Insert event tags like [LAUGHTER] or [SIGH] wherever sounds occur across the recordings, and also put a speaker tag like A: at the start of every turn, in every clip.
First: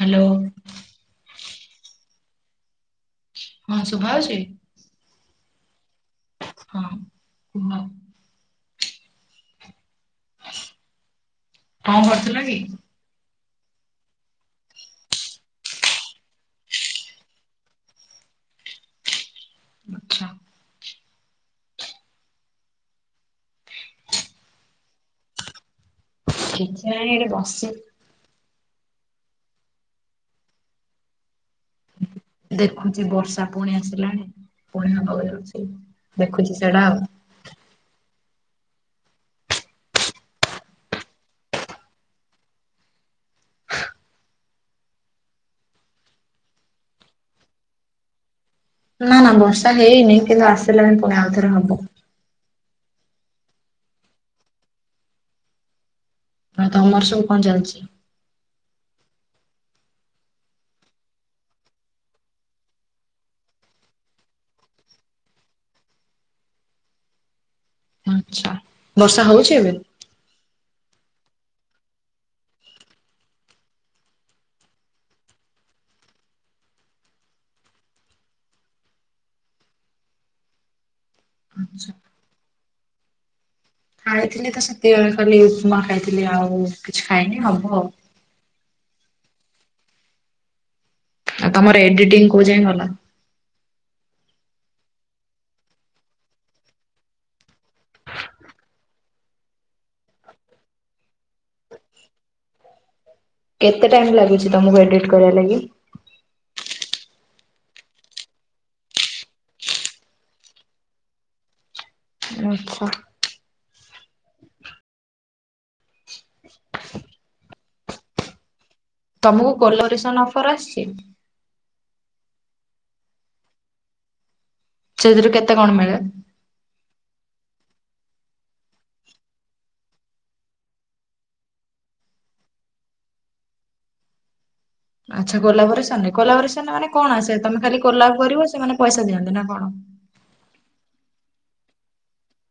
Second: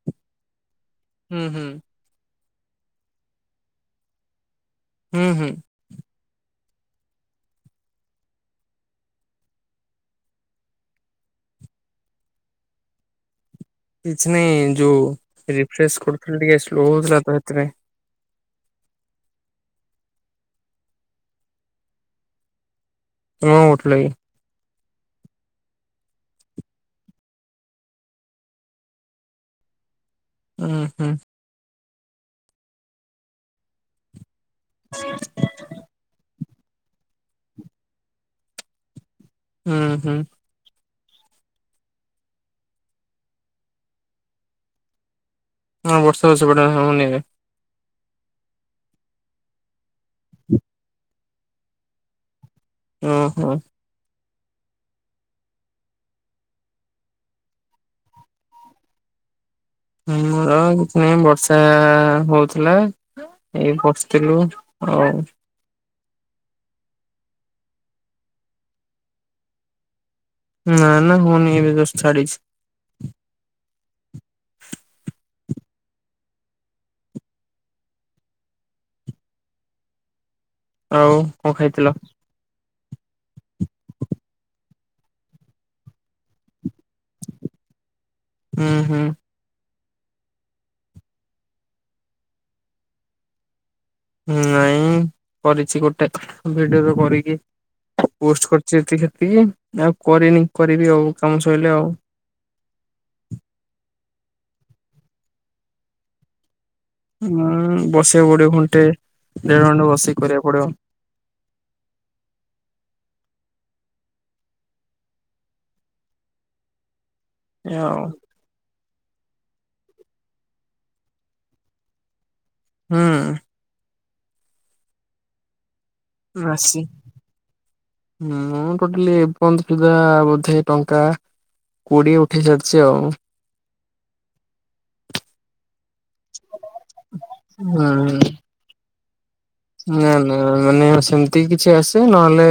A: Hello.
B: ହୁଁ ହୁଁ।
A: ହଁ ଶୁଭା ହଉଚି?
B: ହୁଁ ହୁଁ।
A: ହଁ, କୁହ? କଣ କରୁଥିଲ କି?
B: କିଛି ନାଇଁ ଯୋଉ ରିଫ୍ରେସ କରୁଥିଲ ଟିକେ ସ୍ଲୋ ହଉଥିଲା ତ ସେଥିପାଇଁ
A: ଆଛା।
B: ତମେ କଣ କରୁଥିଲ କି?
A: କିଛି ନାଇଁ ଏଠି ବସିଛି।
B: ହୁଁ ହୁଁ।
A: ଦେଖୁଛି ବର୍ଷା ପୁଣି ଆସିଲାଣି ପୁଣି ହବାକୁ ଯାଉଛି ଦେଖୁଛି ସେଇଟା ଆଉ
B: ହୁଁ ହୁଁ। ହଁ ବର୍ଷା ସେପଟେ ହୋଉନି ଏବେ
A: ନା ନା ବର୍ଷା ହେଇନି କିନ୍ତୁ ଆସିଲାଣି ପୁଣି ଆଉ ଥରେ ହବ
B: ଓ ହୋ।
A: ଆଉ ତମର ସବୁ କଣ ଚାଲିଛି?
B: ନାହିଁ ମୋର କିଛି ନାହିଁ ବର୍ଷା ହଉଥିଲା ଏଇ ବସିଥିଲୁ ଆଉ
A: ଆଛା ବର୍ଷା ହଉଛି ଏବେ?
B: ନା, ନା, ହଉନି ଏବେ ଜଷ୍ଟ ଛାଡିଛି। ଆଉ କଣ ଖାଇଥିଲ?
A: ଆଛା। ଖାଇଥିଲି ତ ସେତେବେଳେ କହିଲି ଉପମା ଖାଇଥିଲି ଆଉ କିଛି ଖାଇନି ହବ ଆଉ
B: ହୁଁ, ହୁଁ।
A: ଆଉ ତମର ଏଡିଟିଂ କୋଉ ଯାଏଁ ଗଲା?
B: ନାଇଁ କରିଛି ଗୋଟେ ଭିଡିଓ ରୁ କରିକି ପୋଷ୍ଟ କରିଛି ଏତିକି ସେତିକି ଆଉ କରିନି କରିବି ଆଉ କାମ ସଇଲେ ଆଉ।
A: କେତେ ଟାଇମ ଲାଗୁଛି ତମକୁ ଏଡିଟ କରିବା ଲାଗି?
B: ଉଁ ବସିବାକୁ ପଡିବ ଘଣ୍ଟେ ଦେଢ ଘଣ୍ଟେ ବସିକି କରିବାକୁ ପଡିବ।
A: ଆଛା।
B: ହଉ।
A: ତମକୁ କଲୋରେସନ ଅଫର ଆସିଛି?
B: ହଁ।
A: ସେଥିରୁ କେତେ କଣ ମିଳେ?
B: ରାଶି ହୁଁ ମୁଁ ଟୋଟାଲି ଏପର୍ଯ୍ୟନ୍ତ ସୁଧା ବୋଧେ ଟଙ୍କା କୋଡିଏ ଉଠେଇ ସାରିଛି ଆଉ।
A: ଆଛା କୋଲାପରେସନ କୋଲାପରେସନ ମାନେ କଣ ଆସେ ତମେ ଖାଲି
B: ହୁଁ
A: କୋଲାପ୍ କରିବ ସେମାନେ ପଇସା ଦିଅନ୍ତି ନା କଣ?
B: ନା, ନା, ମାନେ ସେମିତି କିଛି ଆସେ ନହେଲେ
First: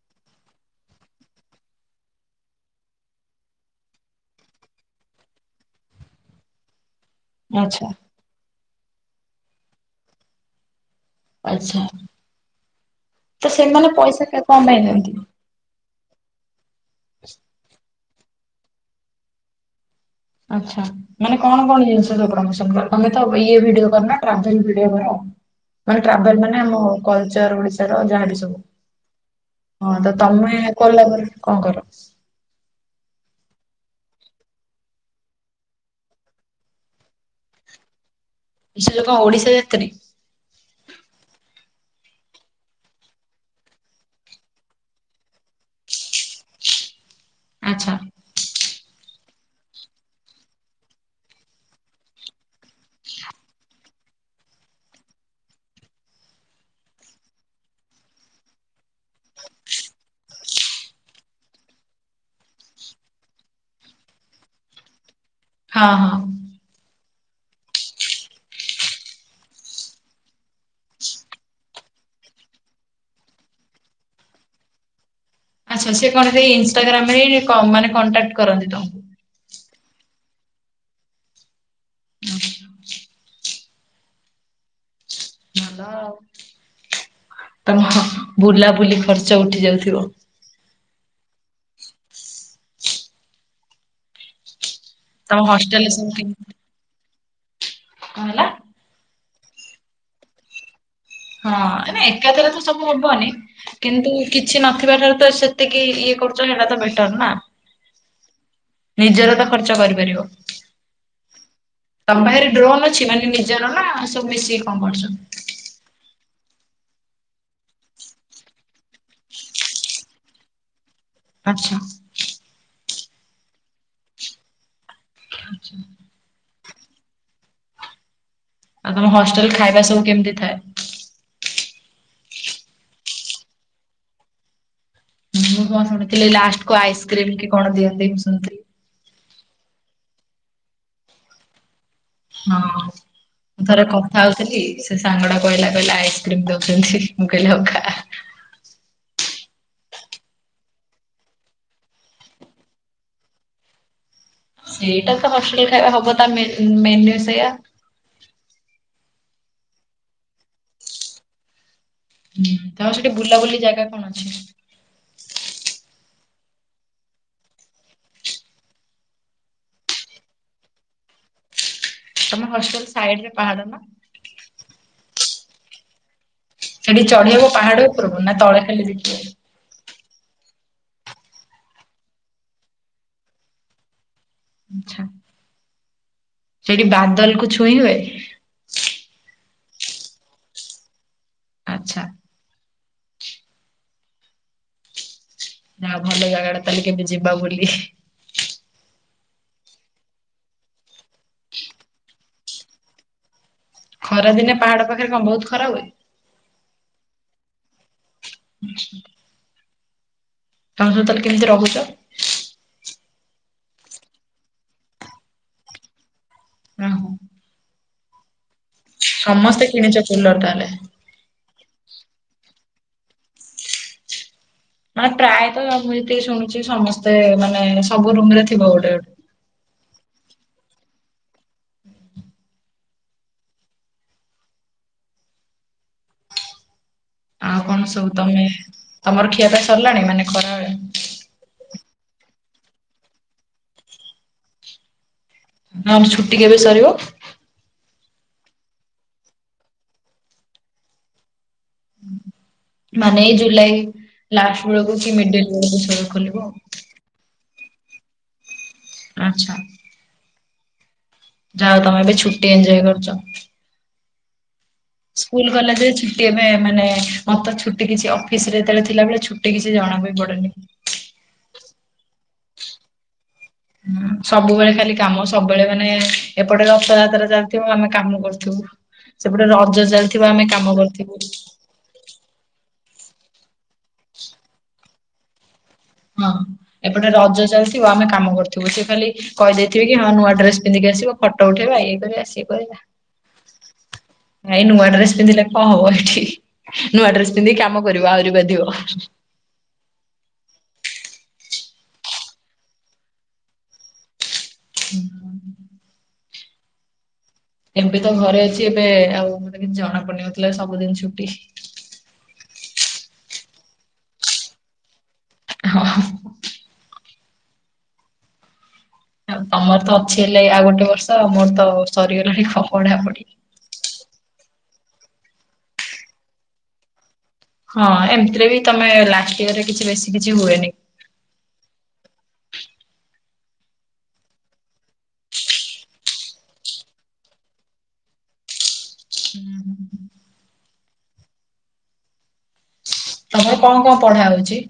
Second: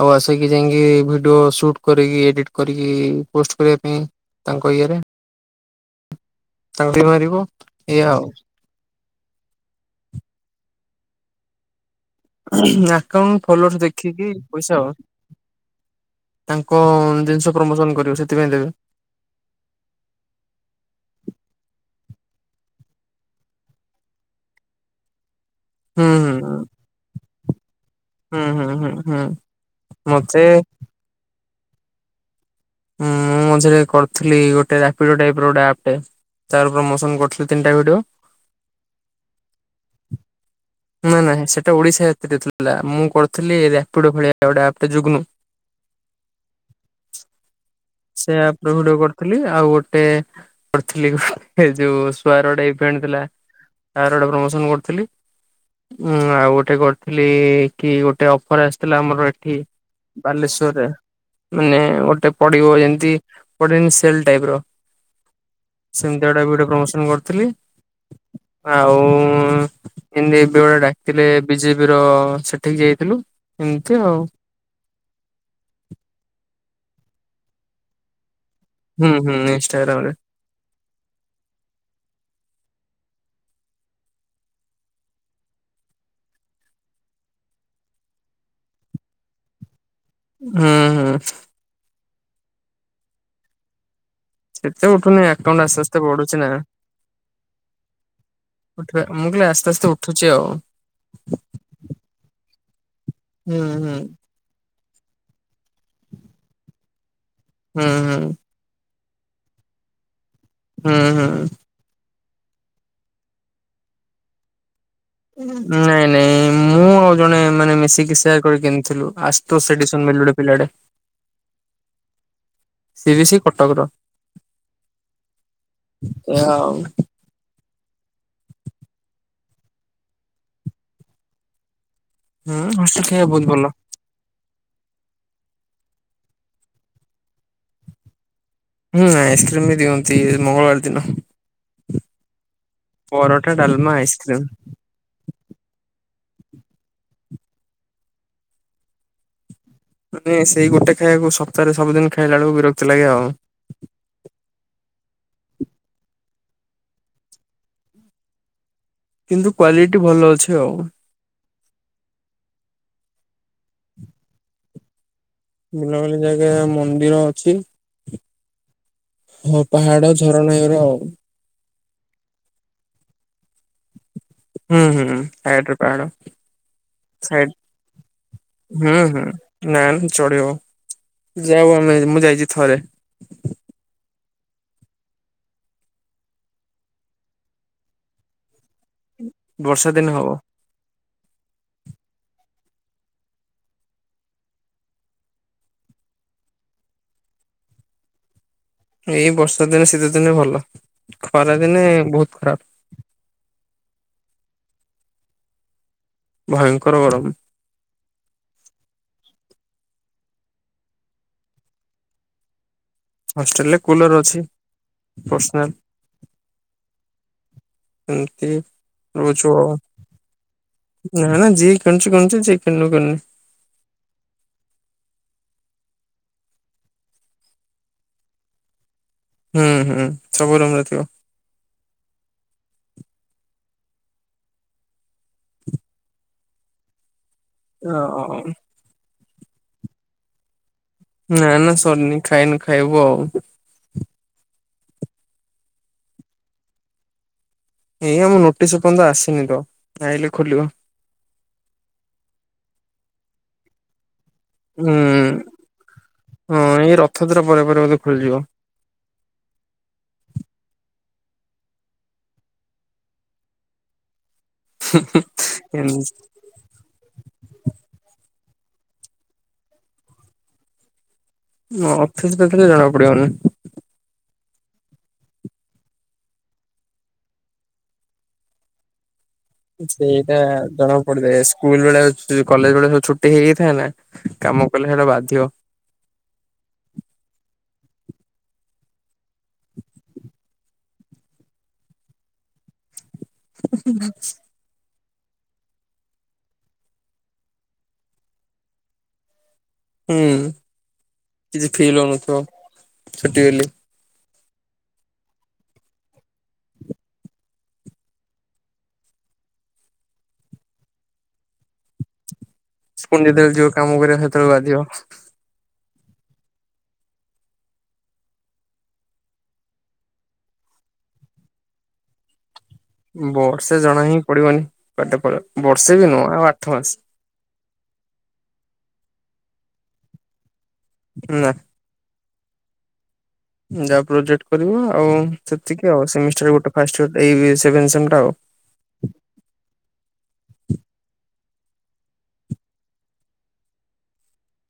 B: ଆଉ ଆସେକି ଯାଇଁକି ଭିଡିଓ ସୁଟ୍ କରିକି ଏଡିଟ୍ କରିକି ପୋଷ୍ଟ କରିବା ପାଇଁ। ତାଙ୍କ ଇଏରେ, ତାଙ୍କୁ ମାରିବ
A: ଆଚ୍ଛା
B: ଏଇୟା ଆଉ।
A: ଆଛା,
B: ଆକାଉଣ୍ଟ
A: ତ
B: ଫଲୋର୍ସ
A: ସେମାନେ
B: ଦେଖିକି
A: ପଇସାଟା କଣ
B: ପଇସା
A: ପାଇଁ
B: ଆଉ।
A: ଦିଅନ୍ତି?
B: ତାଙ୍କ ଜିନିଷ ପ୍ରମୋସନ୍ କରିବ ସେଥିପାଇଁ ଦେବେ।
A: ଆଚ୍ଛା। ମାନେ କଣ କଣ ଜିନିଷ ସବୁ ପ୍ରମୋସନ କର, ତମେ ତ ଇଏ ଭିଡିଓ କର ନା, ଟ୍ରାବେଲ୍ ଭିଡିଓ କର। ମାନେ
B: ହୁଁ
A: ଟ୍ରାବେଲ୍
B: ହୁଁ
A: ମାନେ ଆମ କଲଚର୍ ଓଡିଶାର ଯାହାବି
B: ହୁଁ
A: ସବୁ।
B: ହୁଁ ହୁଁ ହୁଁ, [UNINTELLIGIBLE]
A: କଲା ପରେ କଣ କର?
B: ଉଁ-ଉଁ ମୁଁ ମଝିରେ କରୁଥିଲି ଗୋଟେ ରାପିଡୋ ଟାଇପର୍ ଗୋଟେ ଆପ୍ ଟେ। ତାର ପ୍ରମୋସନ କରିଥିଲି ତିନିଟା ଭିଡିଓ।
A: ସେ ସବୁ କଣ ଓଡିଶା ଯାତ୍ରୀ?
B: ନା-ନା, ସେଟା ଓଡିଶା ଯାତ୍ରୀ ନ ଥିଲା ମୁଁ କରିଥିଲି ରାପିଡୋ ଭଳିଆ ଗୋଟେ ଆପ୍ ଟେ ଯୁଗନୁ।
A: ଆଚ୍ଛା।
B: ସେ ଆପ୍ ର ଗୋଟେ କରିଥିଲି ଆଉ ଗୋଟେ ପଥିଲି ଏ ଯୋଉ ଶୁଆରଟେ ଇଭେଣ୍ ଥିଲା। ତାର ଗୋଟେ ପ୍ରମୋସନ୍ କରିଥିଲି। ଉଁ ଆଉ ଗୋଟେ କରିଥିଲି କି ଗୋଟେ ଅଫର ଆସିଥିଲା ଆମର ଏଠି ବାଲେଶ୍ଵରରେ ମାନେ ଗୋଟେ ପ ଥିବ ଯେମିତି ପଡ଼େନି ସେଲ୍ ଟାଇପ୍ ର।
A: ହଁ ହଁ।
B: ସେମିତି ଟାଇପ୍ ର ଗୋଟେ ପ୍ରମୋସନ କରିଥିଲି, ଆଉ ଏମିତି ବେଳେ ବେଳେ ଡାକିଥିଲେ ବିଜେପି ର ସେଠିକି ଯାଇଥିଲୁ, ଏମିତି ଆଉ।
A: ଆଛା ସେ କଣ ସେ ଇନଷ୍ଟାଗ୍ରାମ ରେ ମାନେ କଣ୍ଟାକ୍ଟ କରନ୍ତି ତମ
B: ହୁଁ, ହୁଁ, ଇନଷ୍ଟାଗ୍ରାମ ରେ।
A: ଭଲ ଭଲ ଆଉ ତମ ବୁଲାବୁଲି ଖର୍ଚ୍ଚ ଉଠି ଯାଉଥିବ।
B: ହୁଁ ହୁଁ। କେତେ ଉଠୁନି
A: ତମ
B: ଆକାଉଣ୍ଟ ଆସ୍ତେ
A: ହଷ୍ଟେଲରେ
B: ଆସ୍ତେ
A: ସବୁ
B: ବଢୁଚି ନା।
A: କେମିତି ହେଲା।
B: ଉଠିବା ମୁଁ କହିଲି ଆସ୍ତେ ଆସ୍ତେ ଉଠୁଚି ଆଉ।
A: ହଁ ଏକାଥରେ ତ ସବୁ ହବନି
B: ହୁଁ
A: କିନ୍ତୁ କିଛି ନଥିବା ଠାରୁ ତ ସେତିକି ଇଏ କରୁଚ ସେଇଟା ତ ବେଟର ନା।
B: ହୁଁ ହୁଁ।
A: ନିଜର ତ ଖର୍ଚ୍ଚ କରିପାରିବ।
B: ହୁଁ ହୁଁ।
A: ତମ ପାଖରେ ଡ୍ରୋନ୍ ଅଛି ମାନେ ନିଜର ନା ସବୁ ମିଶିକି କଣ କରୁଚ।
B: ନାଇଁ ନାଇଁ ମୁଁ ଆଉ ଜଣେ ମାନେ ମିଶିକି ସେୟାର କରି କିଣିଥିଲୁ ଆ ତ ସେ ପିଲାଡେ
A: ଆଚ୍ଛା।
B: ତିରିଶି କଟକର।
A: ଆଚ୍ଛା।
B: [UNINTELLIGIBLE]
A: ଆଉ ତମ ହଷ୍ଟେଲରେ ଖାଇବା ସବୁ କେମିତି ଥାଏ।
B: ହୁଁ ହସି ଖାଇବା ବୋହୁତ ଭଲ।
A: ମୁଁ କଣ ଶୁଣିଥିଲି ଲାଷ୍ଟ କୁ ଆଇସ୍କ୍ରିମ କି କଣ ଦିଅନ୍ତି, ମୁଁ ଶୁଣି
B: ହୁଁ ଆଇସ୍କ୍ରିମ ବି ଦିଅନ୍ତି ମଙ୍ଗଳବାର ଦିନ।
A: ହଁ
B: ପରଟା
A: ମୁଁ ଥରେ
B: ଡାଲମା
A: କଥା
B: ଆଇସ୍କ୍ରିମ।
A: ହୋଉଥିଲି। ସାଙ୍ଗଟା କହିଲା କହିଲା ଆଇସ୍କ୍ରିମ ଦୋଉଚନ୍ତି ମୁଁ କହିଲି ହୋଉ ଆ।
B: ମାନେ ସେଇ ଗୋଟେ ଖାଇବାକୁ ସପ୍ତାହରେ ସବୁଦିନ ଖାଇଲା ବେଳକୁ ବିରକ୍ତ ଲାଗେ ଆଉ।
A: ସେଇଟା ତ ହଷ୍ଟେଲ ଖାଇବା ହବ ତା ମେନୁ ମେନ୍ୟୁ ସେଇୟା।
B: କିନ୍ତୁ କ୍ଵାଲିଟି ଭଲ ଅଛି ଆଉ।
A: ହୁଁ ତମର ସେଠି ବୁଲାବୁଲି ଜାଗା କଣ ଅଛି?
B: ବୁଲାବୁଲି ଜାଗା ମନ୍ଦିର ଅଛି। ହଁ ପାହାଡ ଝରଣା ଏରାକ।
A: ତମେ ହଷ୍ଟେଲ ସାଇଡ ରେ ପାହାଡ ନା?
B: ହୁଁ ହୁଁ ସାଇଡ ରେ ପାହାଡ।
A: ସେଠି
B: ସାଇଡ
A: ଚଢେଇବ ପାହାଡ ଉପରକୁ ନା ତଳେ ଖେଲି
B: ହୁଁ
A: ଦେଖିବ।
B: ହୁଁ ନା ନା ଚଢିହବ ଯାଉ ଆମେ ମୁଁ ଯାଇଚି ଥରେ।
A: ଆଛା ସେଠି ବାଦଲ କୁ ଛୁଇଁ ହୁଏ?
B: ବର୍ଷା ଦିନ ହବ।
A: ଆଚ୍ଛା। ନା ଭଲ ଜାଗାଟା ତାହେଲେ କେବେ ଯିବା ବୁଲି।
B: ଏଇ ବର୍ଷା ଦିନେ ଶୀତ ଦିନେ ଭଲ, ଖରା ଦିନେ ବୋହୁତ ଖରାପ।
A: ଖରା ଦିନେ ପାହାଡ ପାଖରେ କଣ ବୋହୁତ ଖରା ହୁଏ?
B: ଭୟଙ୍କର ଗରମ।
A: ଆଛ। ତୋମେ ସବୁ ତାହେଲେ କେମିତି ରହୁଚ?
B: ହଷ୍ଟେଲ୍ ରେ କୁଲର୍ ଅଛି, ପର୍ସନାଲ।
A: ନା, ହଁ।
B: ସେମତି।
A: ସମସ୍ତେ କିଣିଚ କୁଲର୍ ତାହେଲେ?
B: ନା ନା ଯିଏ କିଣିଚୁ କିଣୁଚି ଯିଏ କିଣୁନି କିଣିନି।
A: ନା ପ୍ରାୟତ ମୁଁ ଯେତିକି ଶୁଣୁଛି ସମସ୍ତେ ମାନେ ସବୁ ରୁମ୍ ରେ ଥିବ ଗୋଟେ ଗୋଟେ
B: ହୁଁ, ହୁଁ, ସବୁ ରୁମ୍ ରେ ଥିବ।
A: ଆଉ କଣ ସବୁ
B: ଓ
A: ତୋମେ ତୋମର ଖିଆ ପିଆ ସରିଲାଣି ମାନେ ଖରାବେଳେ?
B: ନା ନା ସରିନି, ଖାଇନୁ ଖାଇବୁ ଆଉ।
A: [UNINTELLIGIBLE] ଛୁଟି କେବେ ସରିବ?
B: ଏଇ ଆମ ନୋଟିସ୍ ଏପନ୍ତ ଆସିନି ତ ଆଇଲେ ଖୋଲିବ।
A: ମାନେ ଏଇ ଜୁଲାଇ ଲାଷ୍ଟ୍
B: ଉଁ
A: ବେଳକୁ କି ମିଡିଲ୍ ବେଳକୁ ସବୁ ଖୋଲିବ
B: ହଁ
A: ଆଉ।
B: [UNINTELLIGIBLE] ପରେ ପରେ ବୋଧେ ଖୋଲିଯିବ।
A: ଆଚ୍ଛା। ଯାଅ ତୋମେ ଏବେ ଛୁଟି ଏନଜୟ କରୁଛ। ସ୍କୁଲ୍ କଲେଜ୍ ରେ ଛୁଟି ଏବେ ମାନେ ମୋତେ ଛୁଟି କିଛି ଅଫିସ୍ ରେ ଯେତେବେଳେ ଥିଲାବେଳେ ଛୁଟି କିଛି ଜଣା ବି ପଡେନି।
B: ନା ଅଫିସ୍ ରେ ଥିଲେ ଜଣା ପଡିବନି।
A: ହଁ ସବୁବେଳେ ଖାଲି କାମ ସବୁବେଳେ ମାନେ ଏପଟେ ରଥଯାତ୍ରା ଚାଲିଥିବ ଆମେ କାମ କରଥିବୁ। ସେପଟେ ରଜ ଚାଲିଥିବ ଆମେ କାମ କରଥିବୁ।
B: ସ୍କୁଲ୍ ବେଳେ ସେ ଯୋଉ କଲେଜ୍ ବେଳେ ସବୁ ଛୁଟି ହେଇଯାଇଥାଏ ନା କାମ କଲେ ସେଟା ବାଧିବ।
A: ହଁ ଏପଟେ ରଜ ଚାଲିଥିବ ଆମେ କାମ କରଥିବୁ। ସେ ଖାଲି କହିଦେଇଥିବି କି ହଁ ନୂଆ ଡ୍ରେସ୍ ପିନ୍ଧିକି ଆସିବ ଫଟୋ ଉଠେଇବା ଇଏ କରିବା ସିଏ କରିବା।
B: [INAUDIBLE]
A: ଭାଇ ନୂଆ ଡ୍ରେସ୍ ପିନ୍ଧିଲେ କଣ ହବ ଏଠି। ନୂଆ ଡ୍ରେସ୍ ପିନ୍ଧିକି କାମ କରିବ ଆହୁରି ବାଧିବ।
B: ହୁଁ, କିଛି ଫିଲ୍ ହଉନଥିବ ଛୁଟି ବୋଲି।
A: [INAUDIBLE] ଏବେ ତ ଘରେ ଅଛି ଏବେ ଆଉ ମୋତେ କିଛି ଜଣାପଡୁନି। ମୋତେ ଲାଗୁଚି ସବୁଦିନ ଛୁଟି।
B: ପୁଣି ଯେତେବେଳେ ଯିବ କାମ କରିବା ସେତେବେଳେ ବାଧିବ।
A: ହଁ, ହଁ। ଆଉ ତୋମର ତ ଅଛି ହେଲେ ଆଉ ଗୋଟେ ବର୍ଷ ମୋର ତ ସରିଗଲାଣି ଆଉ।
B: ବର୍ଷେ ଜଣା ହିଁ ପଡିବନି କୁଆଡେ ପଳେଇବ। ବର୍ଷେ ବି ନୁହଁ ଆଉ ଆଠ ମାସ।
A: ହଁ ଏମିତିରେ ବି ତୋମେ ଲାଷ୍ଟ ଇୟର୍ ରେ କିଛି ବେଶୀ କିଛି ହୁଏନି।
B: ନା। ଯାହା ପ୍ରୋଜେକ୍ଟ କରିବ ଆଉ ସେତିକି ଆଉ ସେମିଷ୍ଟାର ଗୋଟେ ଫାଷ୍ଟ ଇୟର୍ ଏଇ ବି ସେଭେନ୍ ସେମ୍ ଟା ଆଉ।
A: ହୁଁ ହୁଁ। ତୋମର କଣ କଣ ପଢା ହଉଚି?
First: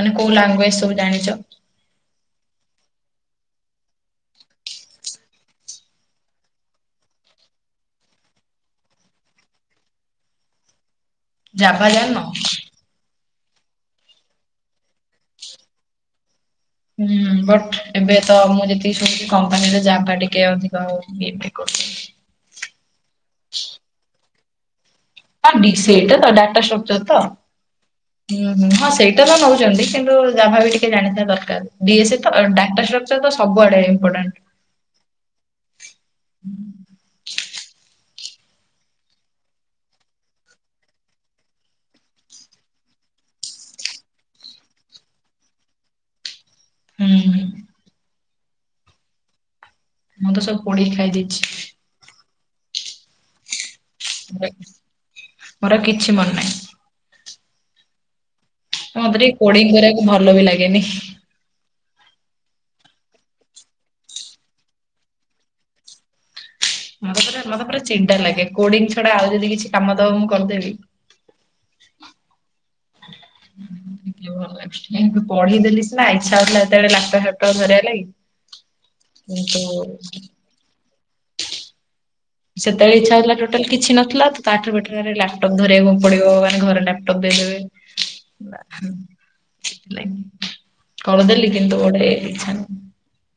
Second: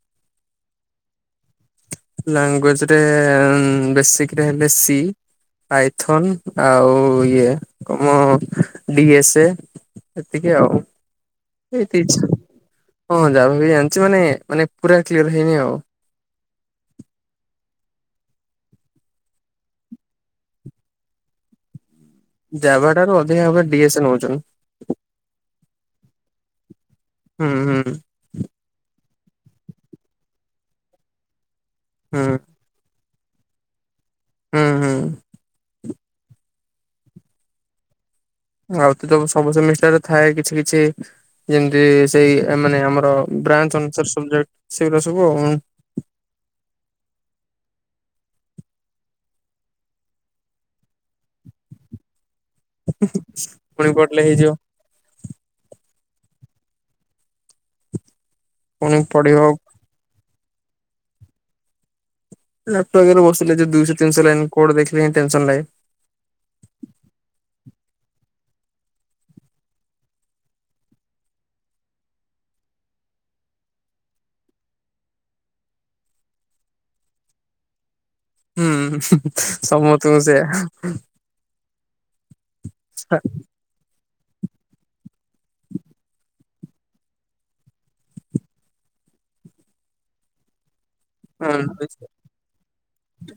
A: ମାନେ କୋଉ ଲାଙ୍ଗୁଏଜ୍ ସବୁ ଜାଣିଚ?
B: ଲାଙ୍ଗୁଏଜ୍ ରେ ବେସିକ୍ ରେ ହେଲେ ସି। ପାଇଥୋନ୍ ଆଉ ଇଏ କମ ଡି ଏସ୍ ଏ। ସେତିକି ଆଉ।
A: ଜାଭା
B: ଏଇତ
A: ଜାଣିନ?
B: ଇଚ୍ଛା ହଁ ଜାଭା ବି ଜାଣିଚି ମାନେ ମାନେ ପୁରା କ୍ଲିୟର୍ ହେଇନି ଆଉ।
A: ହୁଁ ବଟ୍ ଏବେ ତ ମୁଁ ଯେତିକି ଶୁଣିଚି କମ୍ପାନୀରେ ଜାଭା ଟିକେ ଅଧିକ ଆଉ ଇଏ ଦେଖୁ
B: ଜାଭା ଠାରୁ ଅଧିକା ଏବେ ଡି ଏସ୍ ଏ ନୋଉଚନ୍।
A: ହଁ ଡି ସେଇଟା ତ ଡାଟା ଷ୍ଟ୍ରୋକ୍ଚର ତ?
B: ହୁଁ, ହୁଁ।
A: ହୁଁ, ହୁଁ, ହଁ ସେଇଟା ତ ନଉଚନ୍ତି। କିନ୍ତୁ ଜାଭା ବି ଟିକେ ଜାଣିଥିବା ଦରକାର। ଡି ଏସ୍ଏ
B: ହୁଁ
A: ତ ଅ, ଡା ଟା ଷ୍ଟ୍ରୋକ୍ଚର୍ ସବୁଆଡେ ଇମ୍ପୋଟାଣ୍ଟ।
B: ହୁଁ, ହୁଁ। ଆଉ ତ ତ ସବୁ ସେମିଷ୍ଟାରେ ଥାଏ କିଛି କିଛି। ଯେମିତି ସେଇ ଆ, ମାନେ ଆମର ବ୍ରାଞ୍ଚ ଅନୁସାରେ ସବଜେକ୍ଟ ସେଗୁରା ସବୁ ଆଉ।
A: ହୁଁ ହୁଁ। ମୁଁ ତ ସବୁ ପୋଡିକି ଖାଇ ଦେଇଛି।
B: ପୁଣି ପଢ଼ିଲେ ହେଇଯିବ।
A: ମୋର ଆଉ କିଛି ମନେ ନାହିଁ।
B: ପୁଣି
A: ମତେ ଟିକେ
B: ପଢିବ
A: କୋଡିଙ୍ଗ କରିବାକୁ ଭଲ ବି ଲାଗେନି।
B: ଲାପଟପ୍ ଆଗରେ ବସିଲେ ଯେ ଦୁଇଶହ ତିନିଶହ ଲାଇନ କୋଡ଼ ଦେଖିଲେ ଯାଇଁ ଟେନସନ ଲାଗେ।
A: ମତେ ପୁରା ମତେ ପୁରା ଚିଡ଼ା ଲାଗେ। କୋଡିଂ ଛଡା ଆଉ ଯଦି କିଛି କାମ ଦବ ମୁଁ କରିଦେବି ନାଇଁ ମତେ ଟିକେ ଭଲ ଲାଗେ। ପଢେଇ ଦେଲି ସିନା ଇଚ୍ଛା ହଉଥିଲା ହେତେବେଳେ ଲାପଟପ ଫ୍ୟାପଟପ ଧରିବା ଲାଗି
B: ହୁଁ
A: କିନ୍ତୁ
B: ସମସ୍ତଙ୍କୁ ସେଇଆ।
A: ସେତେଳେ ଇଚ୍ଛା ହଉଥିଲା ଟୋଟାଲି କିଛି ନଥିଲା, ତ ତାଠାରୁ ବେଟର ଆରେ ଲାପଟପ ଧରିବାକୁ ପଡିବ, ମାନେ ଘରେ ଲାପଟପ୍ ଦେଇଦେବେ କରିଦେଲି କିନ୍ତୁ ଗୋଟେ ଇଚ୍ଛା ନଥିଲା।
B: ହ [UNINTELLIGIBLE]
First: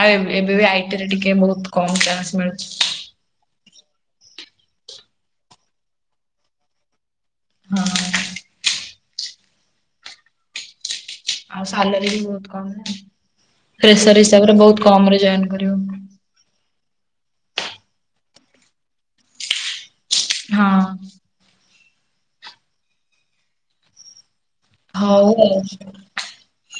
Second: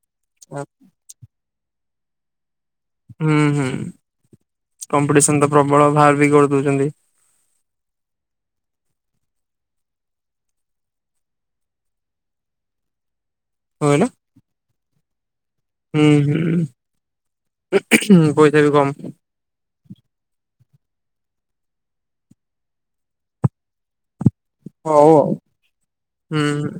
A: ଆଉ ଏବ-ଏବେ ବି ଆଇ ଟି ରେ ଟିକେ ବହୁତ କମ ଚାନ୍ସ ମିଳୁଛି।
B: ହୁଁ ହୁଁ। କମ୍ପିଟିସନ ତ ପ୍ରବଳ, ଭାର ବି କରିଦଉଛନ୍ତି।
A: ହଁ-ଅଁ-ଅଁ। ଆଉ ସାଲାରି ବି ବହୁତ କମ୍ ନା।
B: କଣ କହିଲ?
A: ଫ୍ରେସର ହିସାବରେ ବହୁତ କମ୍ ରେ ଜଏନ କରିବ।
B: ହୁଁ ହୁଁ, ପଇସା ବି କମ।
A: ହଁ-ଅଁ-ଅଁ।
B: ହଉ ଆଉ ହୁଁ ହୁଁ।